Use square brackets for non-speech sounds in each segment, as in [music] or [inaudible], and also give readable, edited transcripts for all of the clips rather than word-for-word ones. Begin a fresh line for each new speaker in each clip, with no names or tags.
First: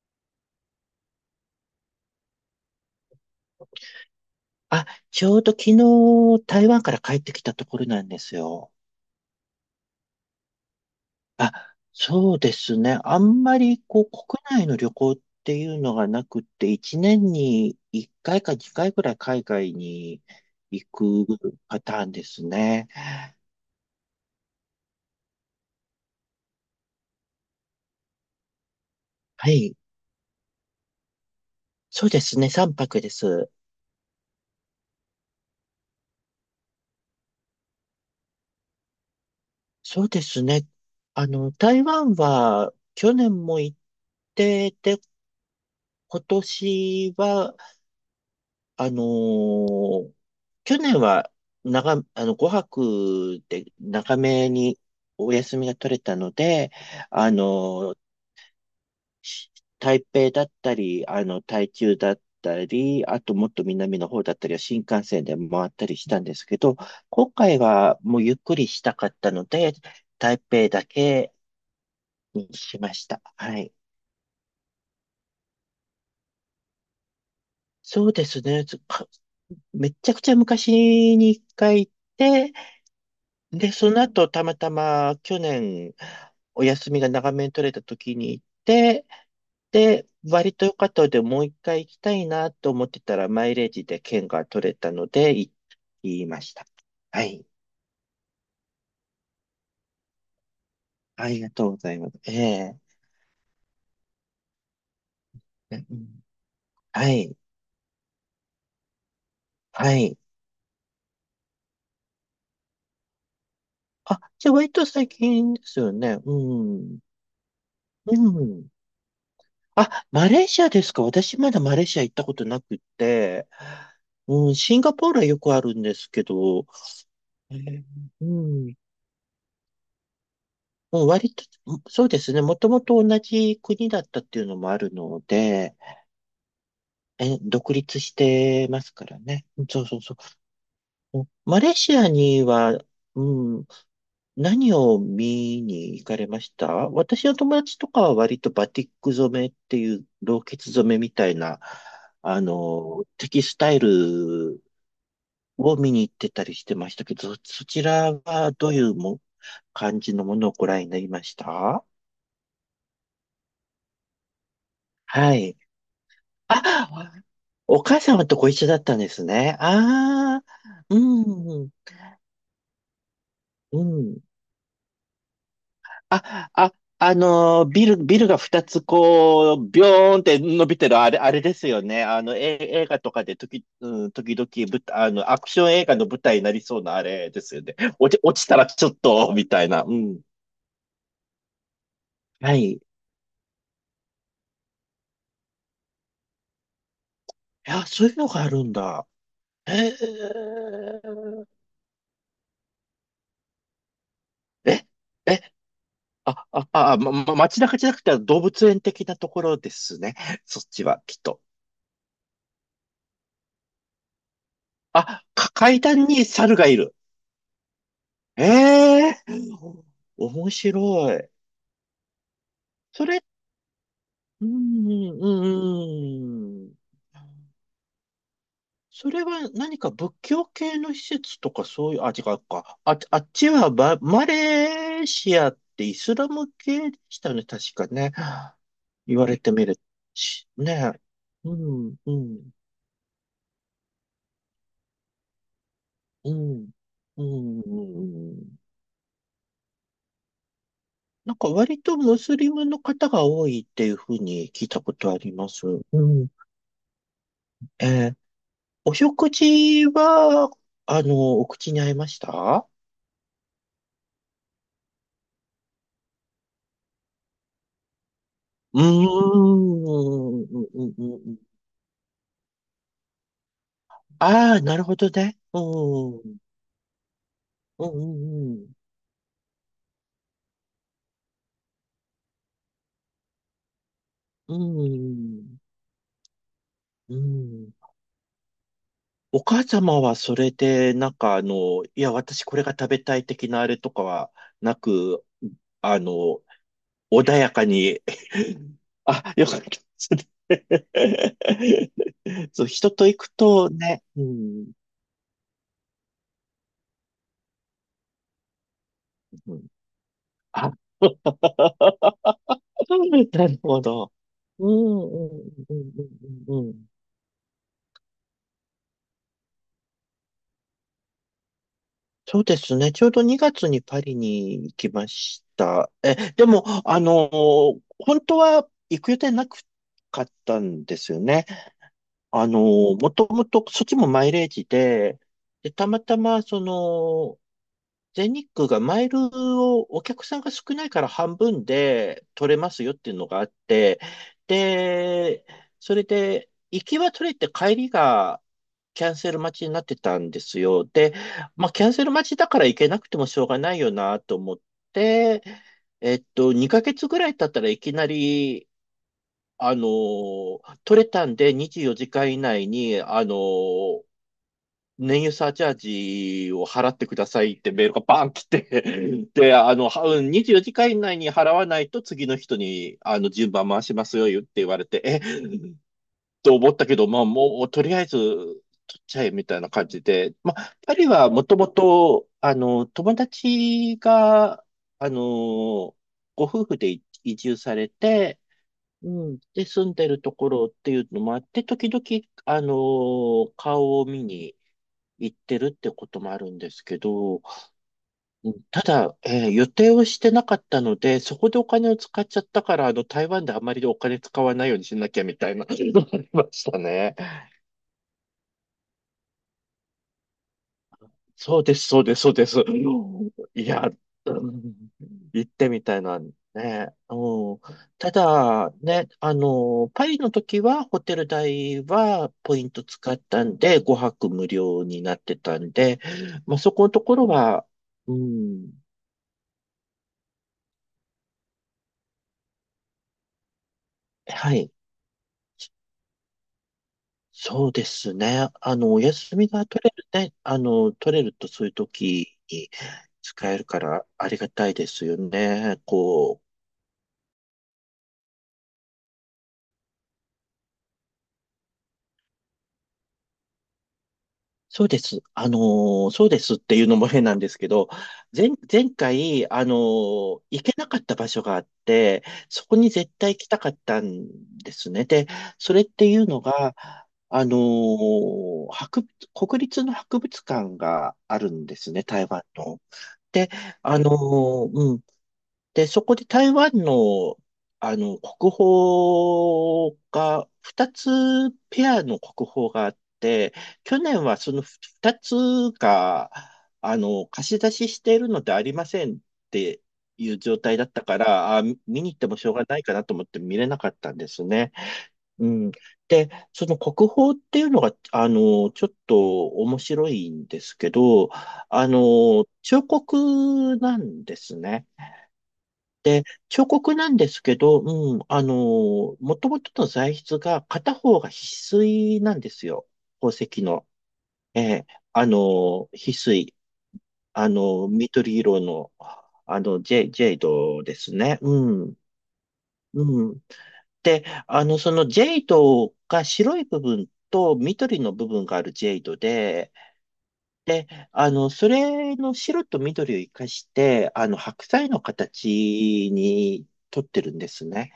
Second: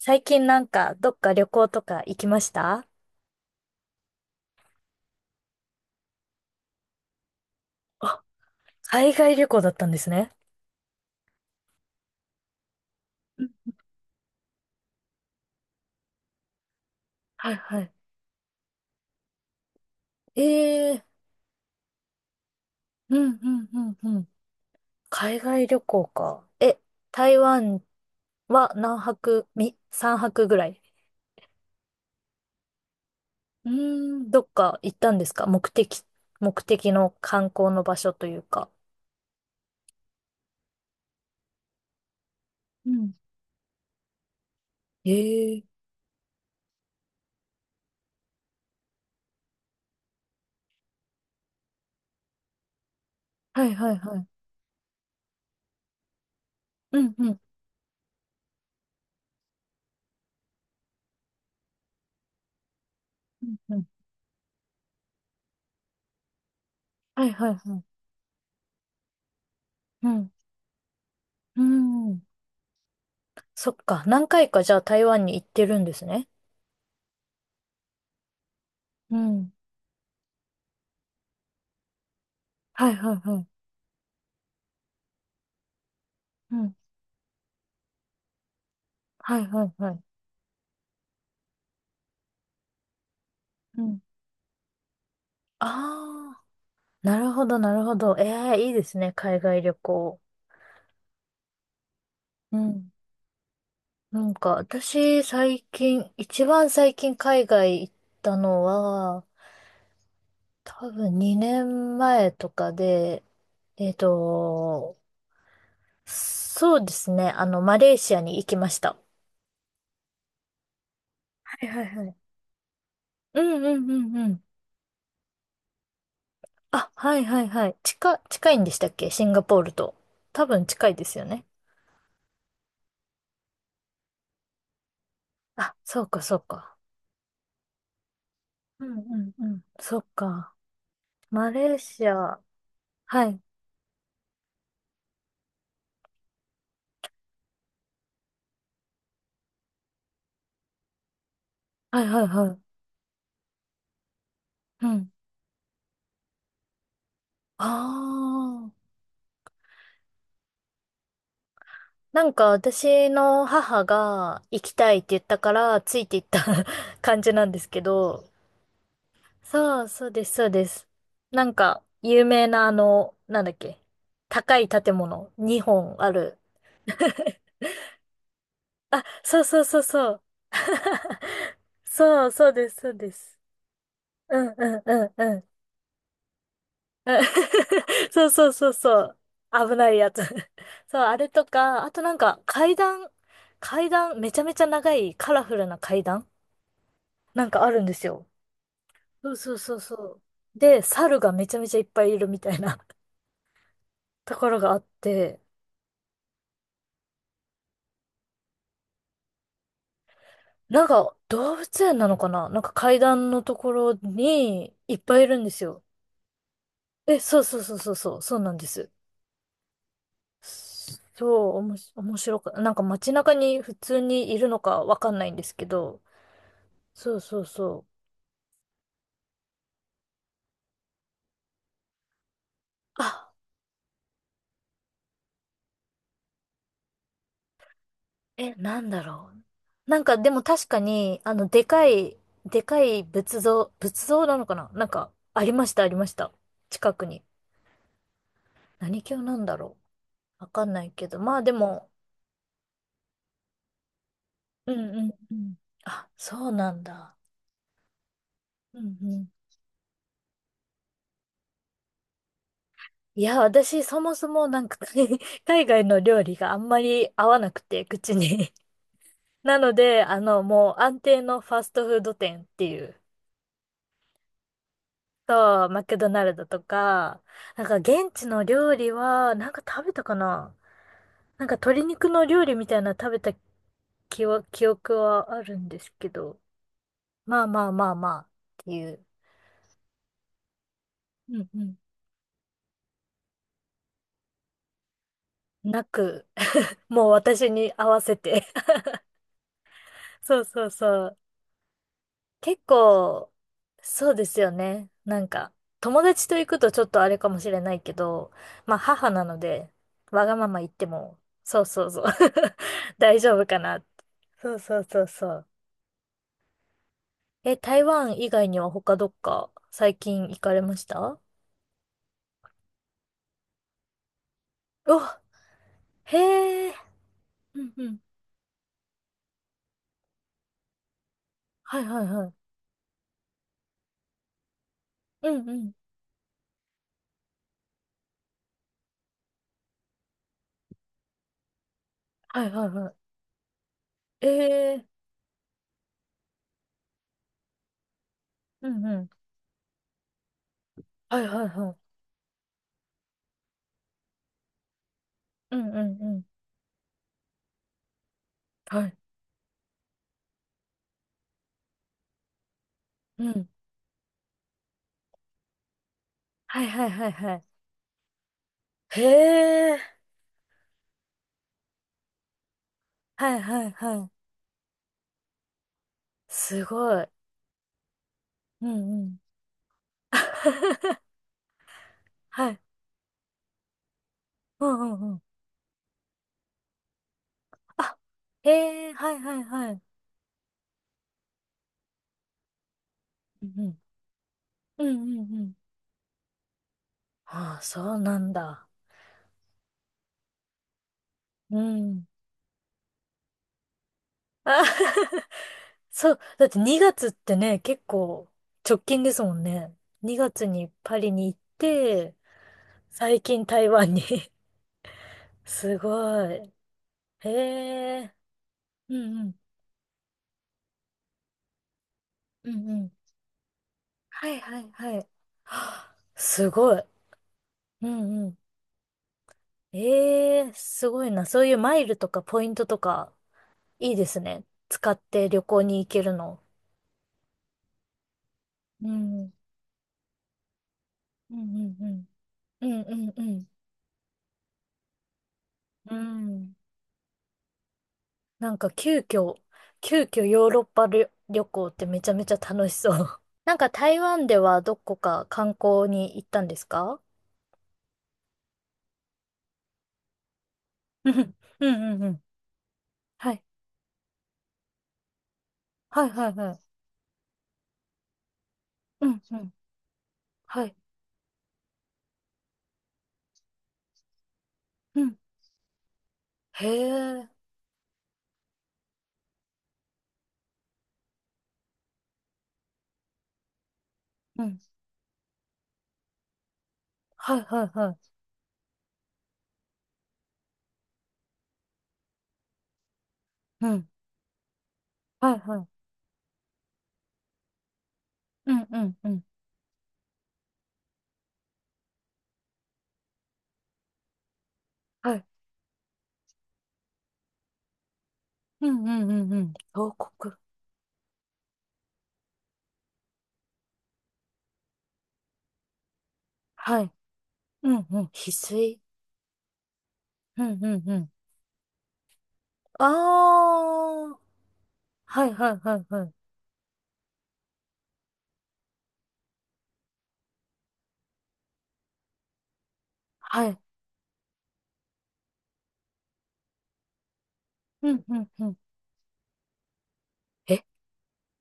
最近なんか、どっか旅行とか行きました？
あ、ちょうど昨日台湾から帰ってきたところなんで
あ、
すよ。
海外旅行だったんですね。
あ、そうですね。あ
う
ん
ん
まりこう国内の旅行っていうのがなくって、1年
はい
に
はい。
1回か2回ぐらい海外に行
ええ
くパターンですね。
うんうんうんうん。海外旅行か。え、台湾は何泊、
はい。
泊ぐらい？
そうですね。3泊です。
うーん、どっか行ったんですか？目的の観光の場所というか。
そうですね。台湾は
うん。
去年も行って、で、
ええ
今年はあのー去年は長、あの、5泊
は
で
いはい
長
はい。
めにお休みが取れたので、
うんう
あ
ん
のーし台北だったり、台中だったり、あともっと
うんうん。
南の方だったりは新幹線で回ったりしたんですけど、
は
今
いはい
回
はい。
はもうゆっくりしたかったので、
うん。
台北だけ
うん。
にしました。はい。
そっか。何回かじゃあ台湾に行ってるんですね。
そうですね。
うん。
めちゃくちゃ昔に一回行って、
はいはいはい。
で、その後、たまたま去年、
う
お
ん。
休みが長めに取れた時に行って、
はいはいはい。
で、割と良かったので、もう一回行きたいなと思ってたら、マイレー
う
ジ
ん。
で券が取れたので、行き
あ
ま
あ、
した。
な
は
るほ
い。
どなるほど。ええ、いいですね、海外旅行。
ありがとうございます。え
う
え。
ん。なんか、私、最
うん。
近、一番最
は
近
い。
海外行ったのは、
はい。
多分2年前とかで、えっ
あ、じゃあ割と
と、
最近ですよね。う
そうで
ん。
すね、あの、マレーシ
う
アに行きま
ん。
した。
あ、マレーシアですか。私ま
は
だ
い
マ
は
レ
い
ーシア
は
行った
い。
ことなく
う
て、
んうんうんうん。
うん、シンガポールはよくあるんですけど、
あ、はいはい
え
はい。
ー
近、
う
近いんで
ん。
したっけシンガポールと。多分近いで
もう
すよ
割
ね。
と、そうですね。もともと同じ国だったっていうのもあるの
あ、
で、
そうかそうか。
え、独立してま
う
す
ん
か
う
ら
ん
ね。
うん。
そうそ
そ
う
っ
そ
か。
う。
マ
マレ
レ
ー
ー
シ
シ
ア
ア。
には、
はい。
うん、何を見に行かれました？私の友達とかは割とバティック染めっていう老血染めみたいな、
はいはいはい。
テキスタイル
うん。
を見に行ってたりしてましたけど、そちらは
あ
どうい
あ。
う感じのものをご覧になりました？
なんか私の母が行きたいって言っ
は
たか
い。
らついていった
あ、
[laughs] 感じなんですけ
お母
ど。
様とご一緒だったんですね。
そうそうです
あ
そ
あ、
うです。なん
うん、
か有名なあの、なんだっ
う
け。
ん。
高い建物2本ある。
あ、あ、ビルが二つ
そう
こ
そう
う、
そ
ビ
うそ
ョーン
う。
って伸びてる、あれ、
[laughs]
あれですよね。
そうそうです
映
そう
画
で
とかで
す。
うん、時
うん
々
う
舞
ん
台、
うんう
アク
ん。
ション映画の舞台になりそうなあれですよね。
[laughs]
落ち、
そう
落ち
そう
たら
そう
ちょっ
そう。
と、みたい
危
な。
な
う
いやつ。
ん。
[laughs] そう、あれとか、あとなんか
はい。
階
い
段、めちゃめちゃ長いカラフルな階段なんかあるん
や、
で
そ
す
ういう
よ。
のがあるんだ。
そうそうそう
へ
そ
え。
う。で、猿がめちゃめちゃいっぱいいるみたいな [laughs] ところがあっ
え、
て、
え、街中じゃなくて動物園的なところですね。そっ
な
ち
ん
は、
か
きっと。
動物園なのかな、なんか階段のところにいっぱいいるんです
階
よ。
段に猿がいる。
え、そうそうそうそうそう、そう
え
なんです。
えー、面白い。
そう、おもし、面白か、なんか
そ
街
れ、
中に普通にい
う
るのか
ん、
わかんな
う
いんですけど、
ん、うん。
そうそうそう。
それは何か仏教系の施設とかそういう、あ、違うか。あ、あっ
あ、
ちはバマレーシアってイスラム系でしたよね、確かね。
え、なんだ
言わ
ろ
れてみる
う。なんかでも
し、
確か
ね。
に、あの、
うん、うん。
でかい仏像なのかな、なんか、ありました、ありました。
うん。
近くに。
うん。うんうん。
何教なんだろう。わかんないけど。
なん
まあ
か
で
割
も、
とムスリムの方が多いっていうふうに聞い
うん
たこ
う
とあ
ん
り
う
ま
ん。
す。う
あ、
ん。
そうなんだ。
えー
う
お
んうん。
食事は、お口に合いました？
いや、私、そもそもなんか [laughs] 海外の料理があんまり合わなくて、口に。
うー
なので、あの、
ん。うんう
もう
ん
安
うん
定
うん。
のファストフード店っていう。
ああー、なるほどね。
と、マクド
う
ナル
ん。
ドとか、なんか
う
現地の
んうん
料理は、なんか食べたかな、なんか鶏肉の料理みたいなの食べた
う
記憶はある
ん。
んですけど、
う
まあ
ん
ま
う
あま
ん。
あまあっていう、
お母様はそれで、なんか
うんう
いや、私これが食べたい的なあれとかはなく、
ん、な
あ
く、
の、
[laughs] もう
穏
私
やか
に合わ
に、
せて
あ、よかったです
[laughs] そうそうそう。
ね。[laughs]
結
そう、人と行く
構、
とね、
そう
う
ですよ
ん、
ね。なんか、友達と行くとちょっとあれかもしれないけど、まあ母なの
うん。
で、わがまま言
あ、
っても、そう
[laughs]
そうそう [laughs] 大丈夫
な
か
る
なっ
ほ
て。
ど。
そう
う
そう
ん、
そう
う
そ
ん、
う。
うん、うん、うんうん。
え、台湾以外には他どっか最近行かれました？
そうですね。ちょうど2月にパリに行き
う
ま
わ、
した。でも、
へえ。うんうん。
本当は行く予定なかったんですよね。
はいはいはい。
もともと、そっちもマイレージで、
うんう
で、
ん。
たまたま、全日空がマイルをお客さんが少ないから半分で
はい
取れ
はい
ますよ
は
っていうのがあって、
い。ええ。
で、それで行きは取れて帰りが
うんう
キ
ん。
ャンセル待ちになってたんですよ。で、
はいはい
ま
は
あキャ
い。
ンセル待ちだから行けなくてもしょうがないよなと思って、
うんうんうん。
2ヶ月ぐらい経ったらいきなり、
はい。
取れたんで24時間以内に、
うん。
燃油サーチャージ
は
を
いは
払
い
っ
は
て
い
くだ
はい。
さいってメールがバーン来て、
へ
[laughs] で、
え。
はにじゅうよじかん24時間以内に払わないと次の人に、
はい
順
は
番
い
回し
は
ま
い。
すよ、って言われて、と
す
思ったけ
ご
ど、
い。
まあ、もう、とりあえず、
うん
取
う
っち
ん。
ゃえ、みたいな感じで、まあ、パ
[laughs]
リはもともと、
はい。
友達が、
うんうん
あ
う
の、
ん。
ご夫婦で移住され
あ、
て、
へえ。
う
はいは
ん、
い
で、
はい。
住んでるところっていうのもあって、時々、
うんうん。
顔を見に、
うんう
行っ
んうん。
てるってこともあるんですけど、うん。
ああ、そうなんだ。
ただ、予定をしてなかったので、そこ
う
でお金を
ん。
使っちゃったから、台湾であまりお金使わ
あ
ないようにしなきゃみ
[laughs]
たいな [laughs] のが
そ
あ
う、
りま
だって
した
2月っ
ね。
てね、結構直近ですもんね。2月にパリに行っ
そうです、そうで
て、
す、そうです。
最近
い
台
や、
湾に
うん、
[laughs]
行って
す
みたいな、
ご
ね。
い。へ
うん、た
え。
だ、
う
ね、
んうん。
パリの時はホテル代は
う
ポイ
ん
ン
う
ト
ん。
使ったんで、5
は
泊
い
無
はい
料
はい。
に
は
なってたん
あ
で、
す
まあ、そ
ごい。
このところは、
う
う
んうん。
ん、
ええ、すごいな。そういうマイルとかポイントとか、いいですね。
はい。
使って旅行に行けるの。
そうですね。
う
お
ん。
休みが取れるね。取れる
うん
とそう
う
いう
んうん。
時
う
に
んうんうん。
使えるからありがたいですよね。
う
こ
ん。
う、
なんか急遽ヨーロッパ旅行ってめちゃめちゃ楽しそう。[laughs] なんか台湾ではどこか観光に行ったんですか？
そうです。そうですっていうのも変なんです
う
けど、
ん、うん、
前、
うん。うん
前回、
はい。
行けなかった場所があって、
はい、
そこ
はい、
に
は
絶
い。
対行きたかったんですね。で、
う
そ
ん、
れっ
う
て
ん。
いうのが、
はい。
あの、博物、国立の博物館がある
う
ん
ん。
ですね、台湾の。
へ
で、
え。
うん、で、そこで台湾の、国宝が、二
うん。
つペアの国宝があって、
はい、
去
はい、
年は
は
その
い。
二つが、貸し出ししているのでありませんって
う
いう
ん。
状態だったから、あ、見
はい、
見に
は
行っても
い。
しょうがないかなと思って見れなかったんですね。
うん、う
う
ん、う
ん。
ん。
で、その国宝っていうのが、ちょっと面白いんですけど、
はい。
彫刻なんですね。
うん、うん、うん、うん。
で、
王
彫
国。
刻なんですけど、うん、もともとの材質が片方が翡翠なんですよ。宝
はい。
石の。
うん、うん。
え
翡
え、あ
翠。
の翡翠。
うん、うん、うん。
緑色の、
あ
ジェイ
あ。
ドですね。
は
う
い、
ん。
はい、はい、はい。
うん。で、そのジェイドが白い部分と緑の部分があるジェイドで、
はい。
で、それの白と緑を生かして、
うん、
白
うん、
菜
う
の
ん。
形に取っ
え
てるんですね。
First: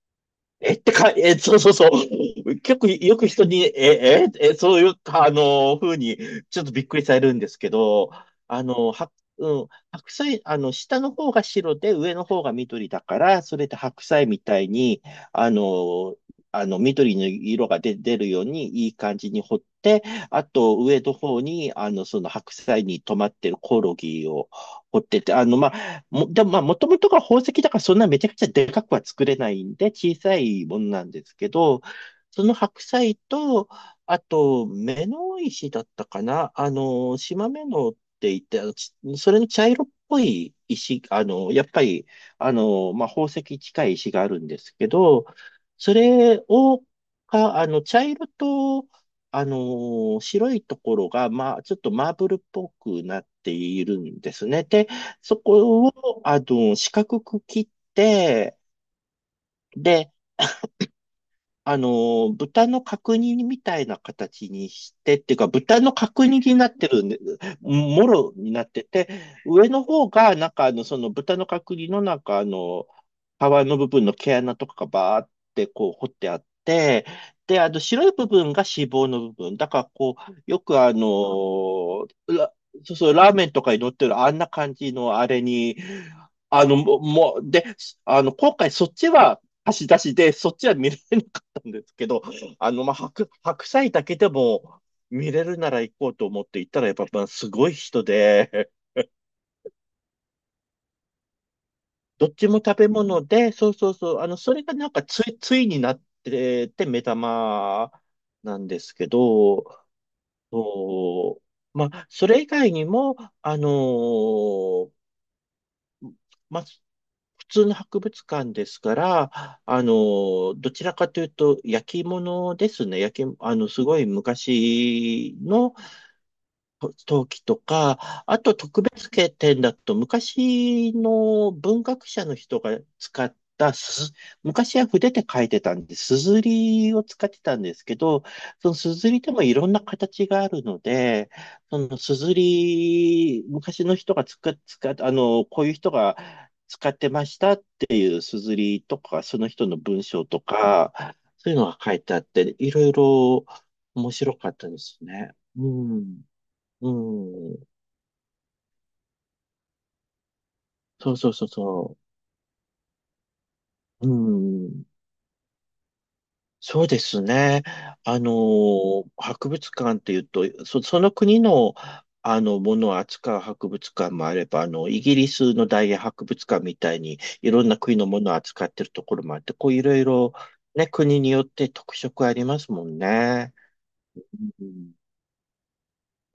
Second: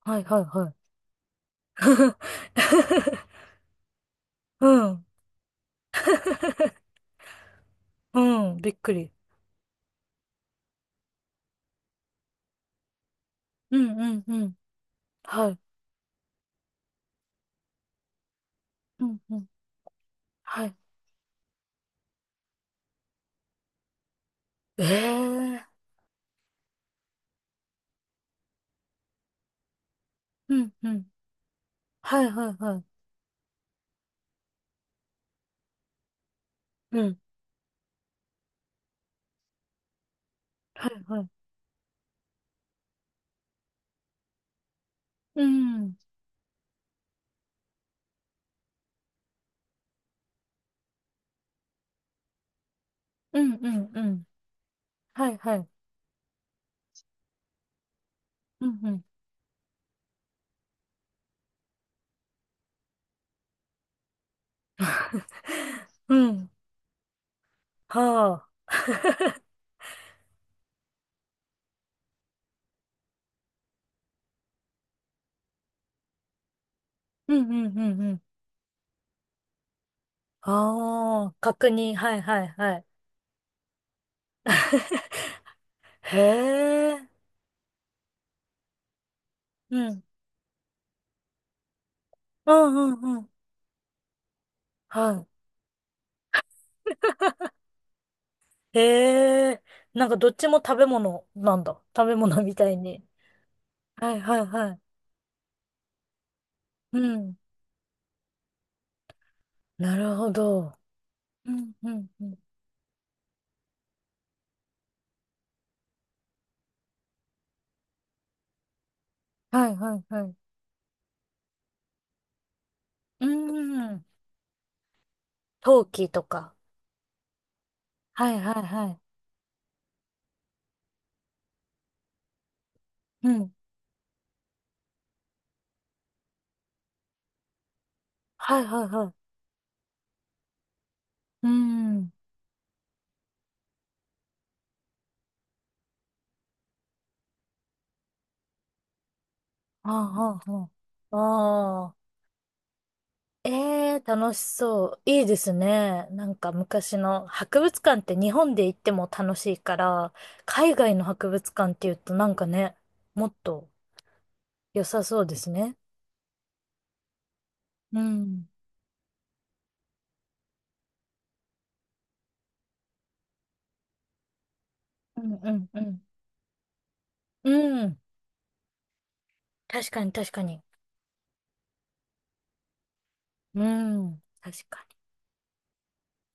はいはいは
え
い。
ってか、え、そうそうそ
[laughs]
う。結構よく人に、
う
そういう、
ん。
風に、ちょっと
[laughs]
びっくりされるんですけど、
うん。
あ
びっ
の、
く
は、
り。
うん、白菜、下の方が白で上の方が緑だから、それで
うん
白
うん
菜み
うん。
たいに、
は
あ
い。
の、緑の色が出るようにいい
う
感
ん
じ
う
に
ん。
掘って、あ
はい。
と、上の方に、その白菜に止まってるコオロギを掘ってて、
ええ
まあ、でもまあ、もともとが宝石だからそんなめちゃくちゃでかくは作れないんで、小さ
う
い
ん
もの
う
な
ん。
んですけど、
はい
そ
はい
の
は
白菜と、あと、目の石だったかな、
い。うん。
島目のって言って、それの茶色っぽい
は
石、
いはい。
やっぱり、まあ、宝石近い石があるんですけど、
うん。う
そ
ん
れを、か、あの、茶色と、白いところが、まあ、ちょっとマーブルっぽくなっ
う
て
ん
いる
う
ん
ん。
ですね。で、
はい
そ
はい。
こを四角く切って、
うんうん。
で、豚の角煮みたいな形にして、っていうか、豚の
う
角煮
ん。
になってるんで、もろ
はあ。
になってて、上の方が、なんかその豚の角煮のなんか皮の部分の毛穴とかがバーってこう掘ってあって、
うん
で、
うんうん
白い
うん。
部分が脂肪の部分。だから、こう、よく
ああ。確認。はいはいはい。
そうそう、ラーメンとかに乗ってるあんな感じのあれに、
へ
もう、
え。
もうで、あの、今回そっちは、貸し
う
出
ん。
しで、そっちは見れんですけど、
うんう
まあ、
んうん。
白菜だけでも
は
見れるなら行こうと思って行ったら、やっぱ、まあ、すごい人で、
い。へえ。なんかどっちも食べ物なんだ。食べ
どっ
物
ち
み
も
たい
食べ
に。
物で、そうそう
は
そ
い
う、
はい
それ
は
が
い。
なんかついになってて、
う
目
ん。
玉なんですけど、
なるほど。
そ
うん、
う、ま
うん、
あ、
う
そ
ん。
れ以外にも、あのーまあ、普通の博物館ですから、
はいはいはい。
どちらかというと、焼き物ですね。焼
う
き、あの、すご
ん。
い昔の、
陶器とか。
と陶器とか、
は
あ
い
と
はい
特
は
別景点だと昔の文学者の人が使
い。う
っ
ん。
たすず、昔は筆で書いてたんで、すずりを使ってたんですけど、
はい
その
はい
す
は
ず
い。
りでもいろんな形があるので、
う
その
ん。
すずり、昔の人が使っ、使っ、あの、こういう人が使ってましたっていうすずりとか、その人の文章
あ
とか、
あ、ああ、
そういうのが
あ
書い
あ。
てあって、いろいろ
ええ
面
楽
白
し
かったで
そ
す
う。いい
ね。
です
う
ね。
ん。
なんか
う
昔の
ん。
博物館って日本で行っても楽しいから、海外の
そうそ
博
うそう
物館って言う
そ
となんかね、もっと
う。う
良
ん。
さそうですね。
そうですね。
うん。
博物館っていうと、その国の、ものを扱う博物館もあれば、イギ
う
リ
んう
スの
んう
大英
ん。
博物館みたいに、いろんな
う
国
ん。
のものを扱ってるところもあって、こう、い
確
ろい
かに確
ろ、
かに。
ね、国によって特色ありますもんね。
うん。確
う
か
ん
に。